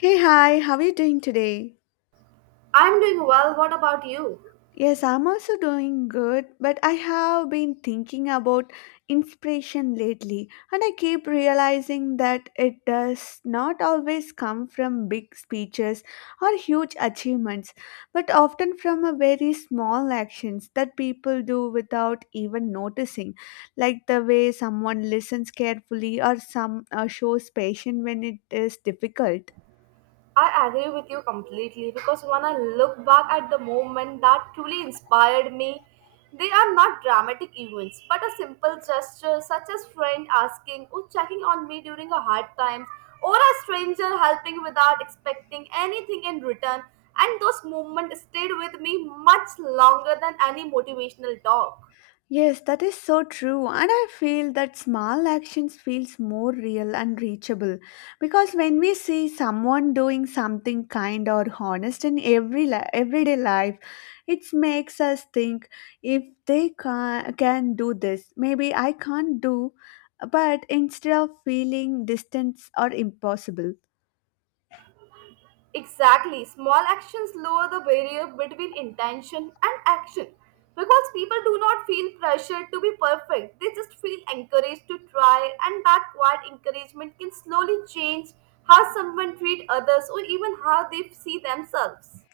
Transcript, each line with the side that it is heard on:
left: Hey, hi, how are you doing today?
right: I'm doing well. What about you?
left: Yes, I'm also doing good, but I have been thinking about inspiration lately, and I keep realizing that it does not always come from big speeches or huge achievements, but often from a very small actions that people do without even noticing, like the way someone listens carefully or some shows patience when it is difficult.
right: I agree with you completely because when I look back at the moment that truly inspired me, they are not dramatic events but a simple gesture such as friend asking or checking on me during a hard time or a stranger helping without expecting anything in return, and those moments stayed with me much longer than any motivational talk.
left: Yes, that is so true, and I feel that small actions feels more real and reachable because when we see someone doing something kind or honest in everyday life, it makes us think if they can do this, maybe I can't do. But instead of feeling distance or impossible.
right: Exactly. Small actions lower the barrier between intention and action. Because people do not feel pressured to be perfect, they just feel encouraged to try, and that quiet encouragement can slowly change how someone treats others or even how they see themselves.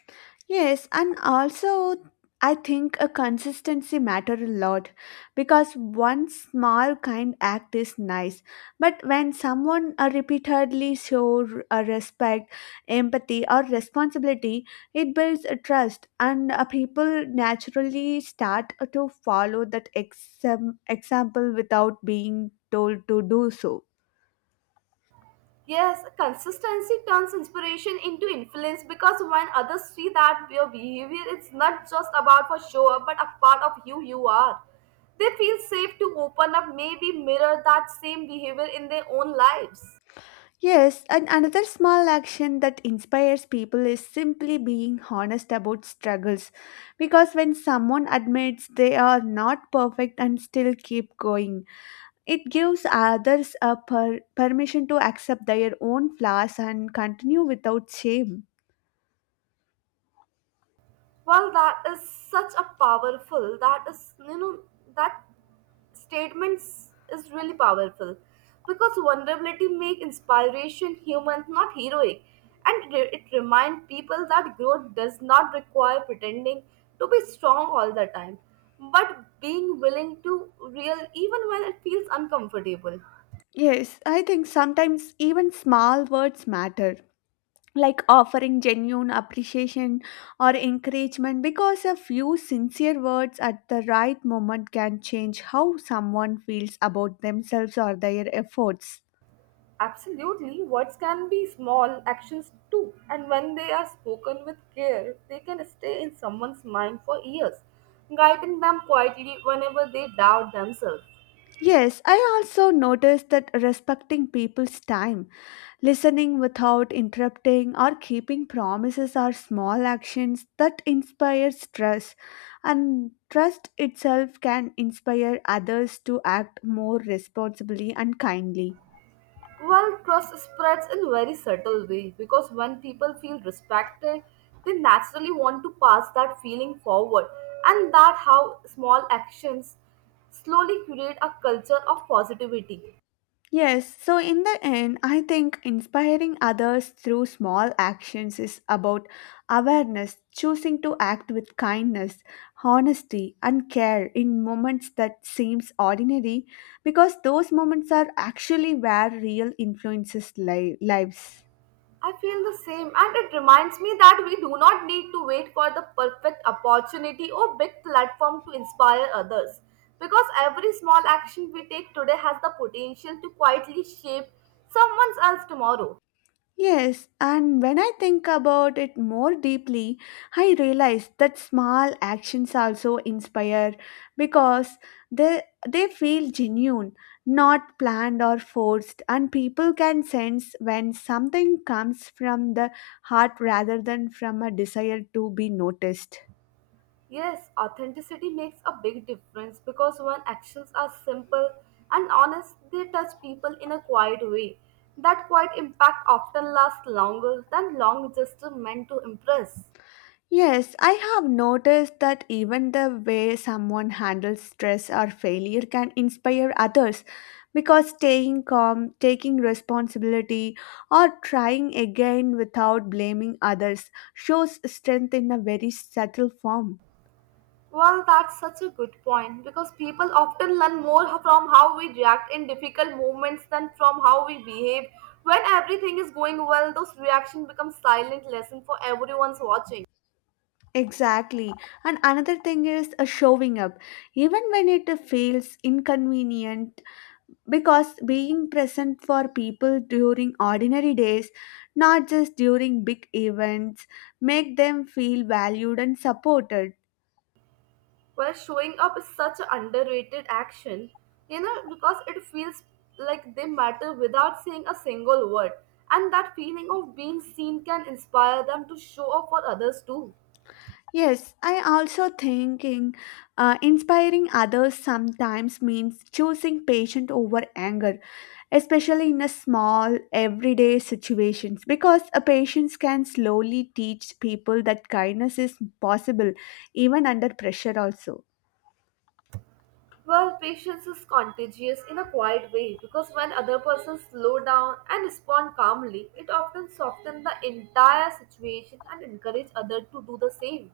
left: Yes, and also I think a consistency matter a lot because one small kind act is nice, but when someone repeatedly show respect, empathy, or responsibility, it builds a trust, and people naturally start to follow that example without being told to do so.
right: Yes, consistency turns inspiration into influence because when others see that your behavior is not just about for show up but a part of who you are, they feel safe to open up, maybe mirror that same behavior in their own lives.
left: Yes, and another small action that inspires people is simply being honest about struggles. Because when someone admits they are not perfect and still keep going, it gives others a permission to accept their own flaws and continue without shame.
right: Well, that is such a powerful, that is, that statements is really powerful because vulnerability make inspiration human not heroic, and it reminds people that growth does not require pretending to be strong all the time, but being willing to real even when it feels uncomfortable.
left: Yes, I think sometimes even small words matter, like offering genuine appreciation or encouragement because a few sincere words at the right moment can change how someone feels about themselves or their efforts.
right: Absolutely, words can be small actions too, and when they are spoken with care, they can stay in someone's mind for years, guiding them quietly whenever they doubt themselves.
left: Yes, I also noticed that respecting people's time, listening without interrupting, or keeping promises are small actions that inspire trust, and trust itself can inspire others to act more responsibly and kindly.
right: Well, trust spreads in very subtle way because when people feel respected, they naturally want to pass that feeling forward, and that how small actions slowly create a culture of positivity.
left: Yes, so in the end, I think inspiring others through small actions is about awareness, choosing to act with kindness, honesty, and care in moments that seems ordinary because those moments are actually where real influences lives.
right: I feel the same, and it reminds me that we do not need to wait for the perfect opportunity or big platform to inspire others, because every small action we take today has the potential to quietly shape someone else tomorrow.
left: Yes, and when I think about it more deeply, I realize that small actions also inspire because they, they feel genuine, not planned or forced, and people can sense when something comes from the heart rather than from a desire to be noticed.
right: Yes, authenticity makes a big difference because when actions are simple and honest, they touch people in a quiet way. That quiet impact often lasts longer than long gestures meant to impress.
left: Yes, I have noticed that even the way someone handles stress or failure can inspire others because staying calm, taking responsibility, or trying again without blaming others shows strength in a very subtle form.
right: Well, that's such a good point because people often learn more from how we react in difficult moments than from how we behave. When everything is going well, those reactions become silent lesson for everyone's watching.
left: Exactly. And another thing is showing up. Even when it feels inconvenient, because being present for people during ordinary days, not just during big events, make them feel valued and supported.
right: Well, showing up is such an underrated action, you know, because it feels like they matter without saying a single word. And that feeling of being seen can inspire them to show up for others too.
left: Yes, I also thinking, inspiring others sometimes means choosing patience over anger, especially in a small everyday situations because a patience can slowly teach people that kindness is possible even under pressure also.
right: Well, patience is contagious in a quiet way because when other persons slow down and respond calmly, it often softens the entire situation and encourages others to do the same.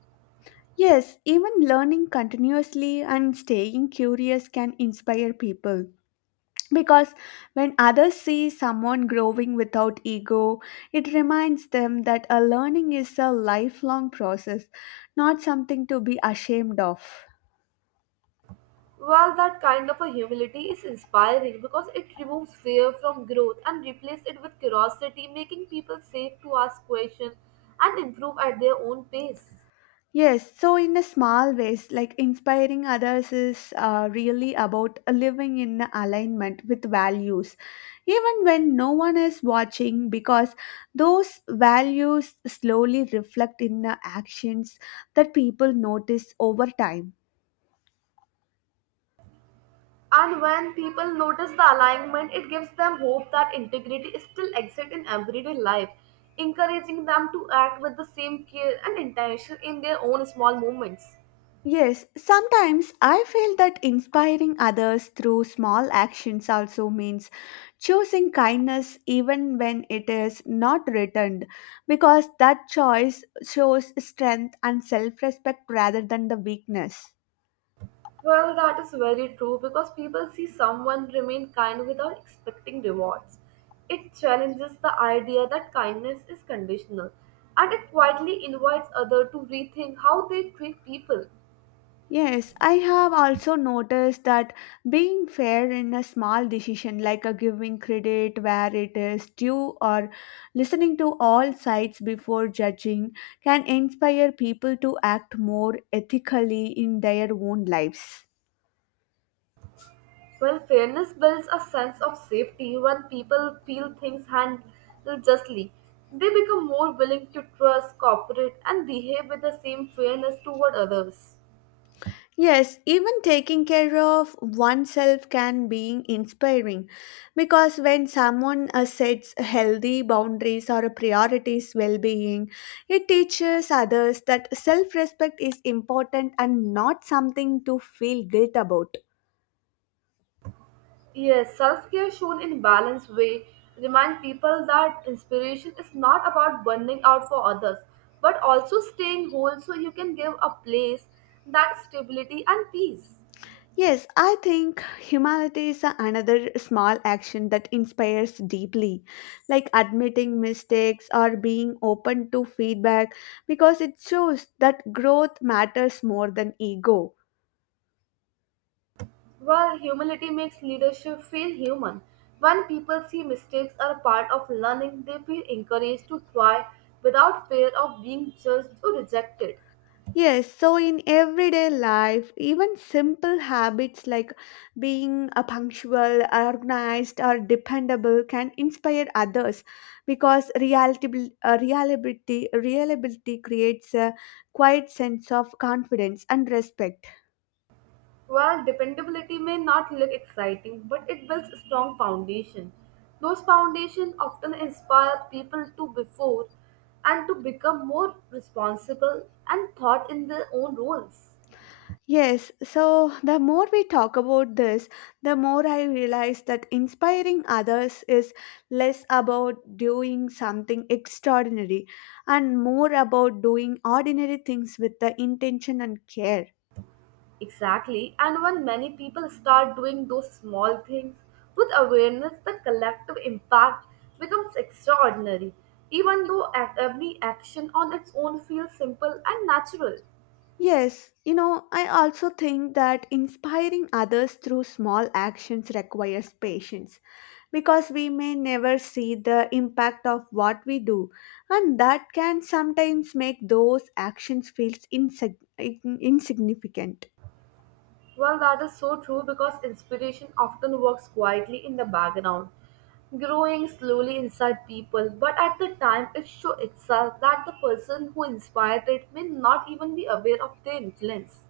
left: Yes, even learning continuously and staying curious can inspire people. Because when others see someone growing without ego, it reminds them that a learning is a lifelong process, not something to be ashamed of.
right: Well, that kind of a humility is inspiring because it removes fear from growth and replaces it with curiosity, making people safe to ask questions and improve at their own pace.
left: Yes, so in a small ways, like inspiring others is really about living in alignment with values, even when no one is watching, because those values slowly reflect in the actions that people notice over time.
right: And when people notice the alignment, it gives them hope that integrity still exists in everyday life, encouraging them to act with the same care and intention in their own small moments.
left: Yes, sometimes I feel that inspiring others through small actions also means choosing kindness even when it is not returned, because that choice shows strength and self respect rather than the weakness.
right: Well, that is very true because people see someone remain kind without expecting rewards. It challenges the idea that kindness is conditional, and it quietly invites others to rethink how they treat people.
left: Yes, I have also noticed that being fair in a small decision, like a giving credit where it is due or listening to all sides before judging, can inspire people to act more ethically in their own lives.
right: Well, fairness builds a sense of safety when people feel things handled justly. They become more willing to trust, cooperate, and behave with the same fairness toward others.
left: Yes, even taking care of oneself can be inspiring because when someone sets healthy boundaries or priorities well being, it teaches others that self respect is important and not something to feel guilt about.
right: Yes, self care shown in balanced way remind people that inspiration is not about burning out for others, but also staying whole so you can give a place that stability and peace.
left: Yes, I think humility is another small action that inspires deeply, like admitting mistakes or being open to feedback because it shows that growth matters more than ego.
right: Well, humility makes leadership feel human. When people see mistakes are a part of learning, they feel encouraged to try without fear of being judged or rejected.
left: Yes, so in everyday life, even simple habits like being a punctual, organized, or dependable can inspire others because reliability creates a quiet sense of confidence and respect.
right: Well, dependability may not look exciting, but it builds a strong foundation. Those foundations often inspire people to before and to become more responsible and thought in their own roles.
left: Yes, so the more we talk about this, the more I realize that inspiring others is less about doing something extraordinary and more about doing ordinary things with the intention and care.
right: Exactly, and when many people start doing those small things with awareness, the collective impact becomes extraordinary, even though every action on its own feels simple and natural.
left: Yes, you know, I also think that inspiring others through small actions requires patience because we may never see the impact of what we do, and that can sometimes make those actions feel insignificant.
right: Well, that is so true because inspiration often works quietly in the background, growing slowly inside people, but at the time it shows itself that the person who inspired it may not even be aware of their influence.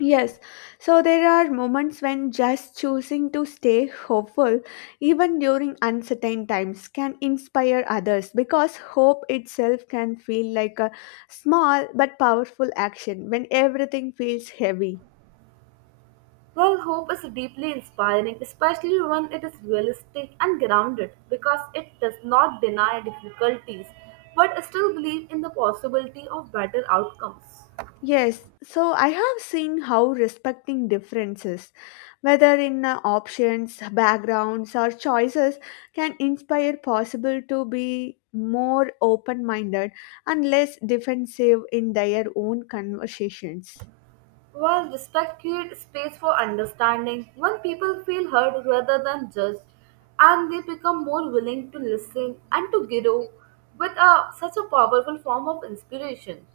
left: Yes, so there are moments when just choosing to stay hopeful, even during uncertain times, can inspire others because hope itself can feel like a small but powerful action when everything feels heavy.
right: Well, hope is deeply inspiring, especially when it is realistic and grounded because it does not deny difficulties but still believe in the possibility of better outcomes.
left: Yes, so I have seen how respecting differences, whether in options, backgrounds, or choices, can inspire possible to be more open minded and less defensive in their own conversations.
right: While respect creates space for understanding, when people feel heard rather than judged, and they become more willing to listen and to grow with a, such a powerful form of inspiration.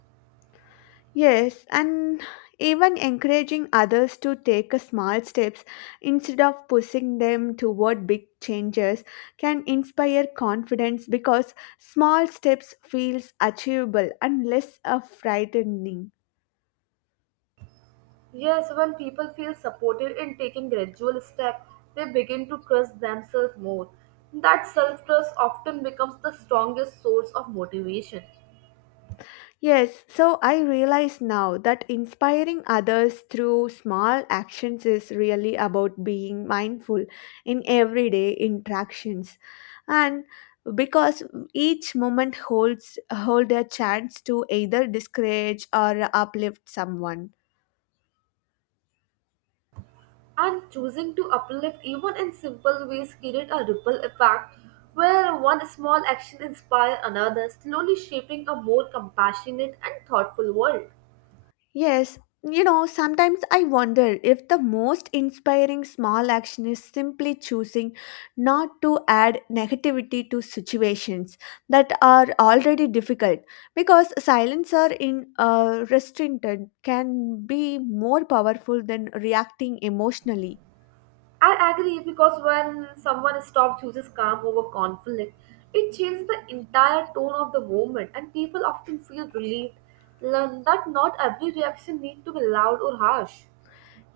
left: Yes, and even encouraging others to take a small steps instead of pushing them toward big changes can inspire confidence because small steps feels achievable and less frightening.
right: Yes, when people feel supported in taking gradual steps, they begin to trust themselves more. That self trust often becomes the strongest source of motivation.
left: Yes, so I realize now that inspiring others through small actions is really about being mindful in everyday interactions. And because each moment hold a chance to either discourage or uplift someone.
right: And choosing to uplift even in simple ways create a ripple effect where one small action inspires another, slowly shaping a more compassionate and thoughtful world.
left: Yes, you know, sometimes I wonder if the most inspiring small action is simply choosing not to add negativity to situations that are already difficult because silence or in restraint can be more powerful than reacting emotionally.
right: I agree, because when someone stops chooses calm over conflict, it changes the entire tone of the moment and people often feel relieved, learn that not every reaction needs to be loud or harsh.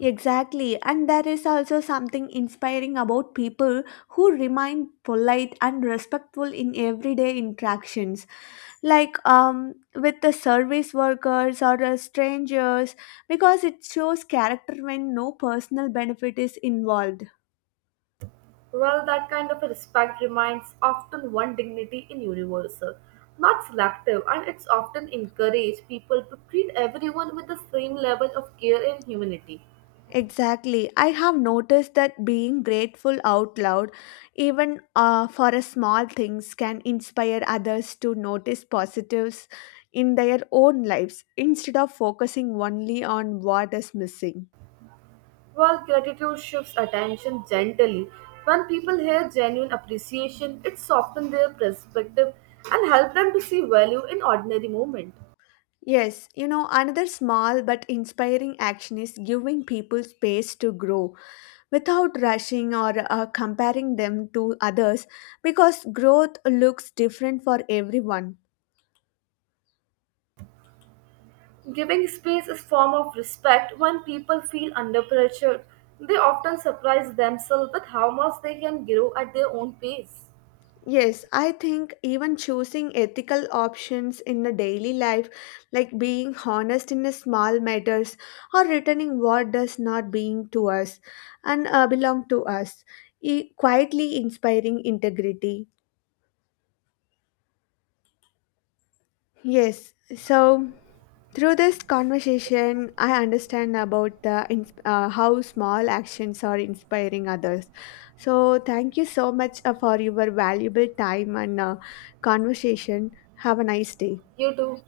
left: Exactly, and there is also something inspiring about people who remain polite and respectful in everyday interactions. Like with the service workers or the strangers, because it shows character when no personal benefit is involved.
right: Well, that kind of a respect reminds often one dignity in universal, not selective, and it's often encouraged people to treat everyone with the same level of care and humanity.
left: Exactly. I have noticed that being grateful out loud, even for a small things, can inspire others to notice positives in their own lives instead of focusing only on what is missing.
right: While gratitude shifts attention gently, when people hear genuine appreciation, it softens their perspective and help them to see value in ordinary moment.
left: Yes, you know, another small but inspiring action is giving people space to grow without rushing or comparing them to others because growth looks different for everyone.
right: Giving space is form of respect. When people feel under pressure, they often surprise themselves with how much they can grow at their own pace.
left: Yes, I think even choosing ethical options in a daily life, like being honest in a small matters or returning what does not being to us and belong to us, quietly inspiring integrity. Yes, so through this conversation, I understand about the how small actions are inspiring others. So thank you so much for your valuable time and conversation. Have a nice day.
right: You too.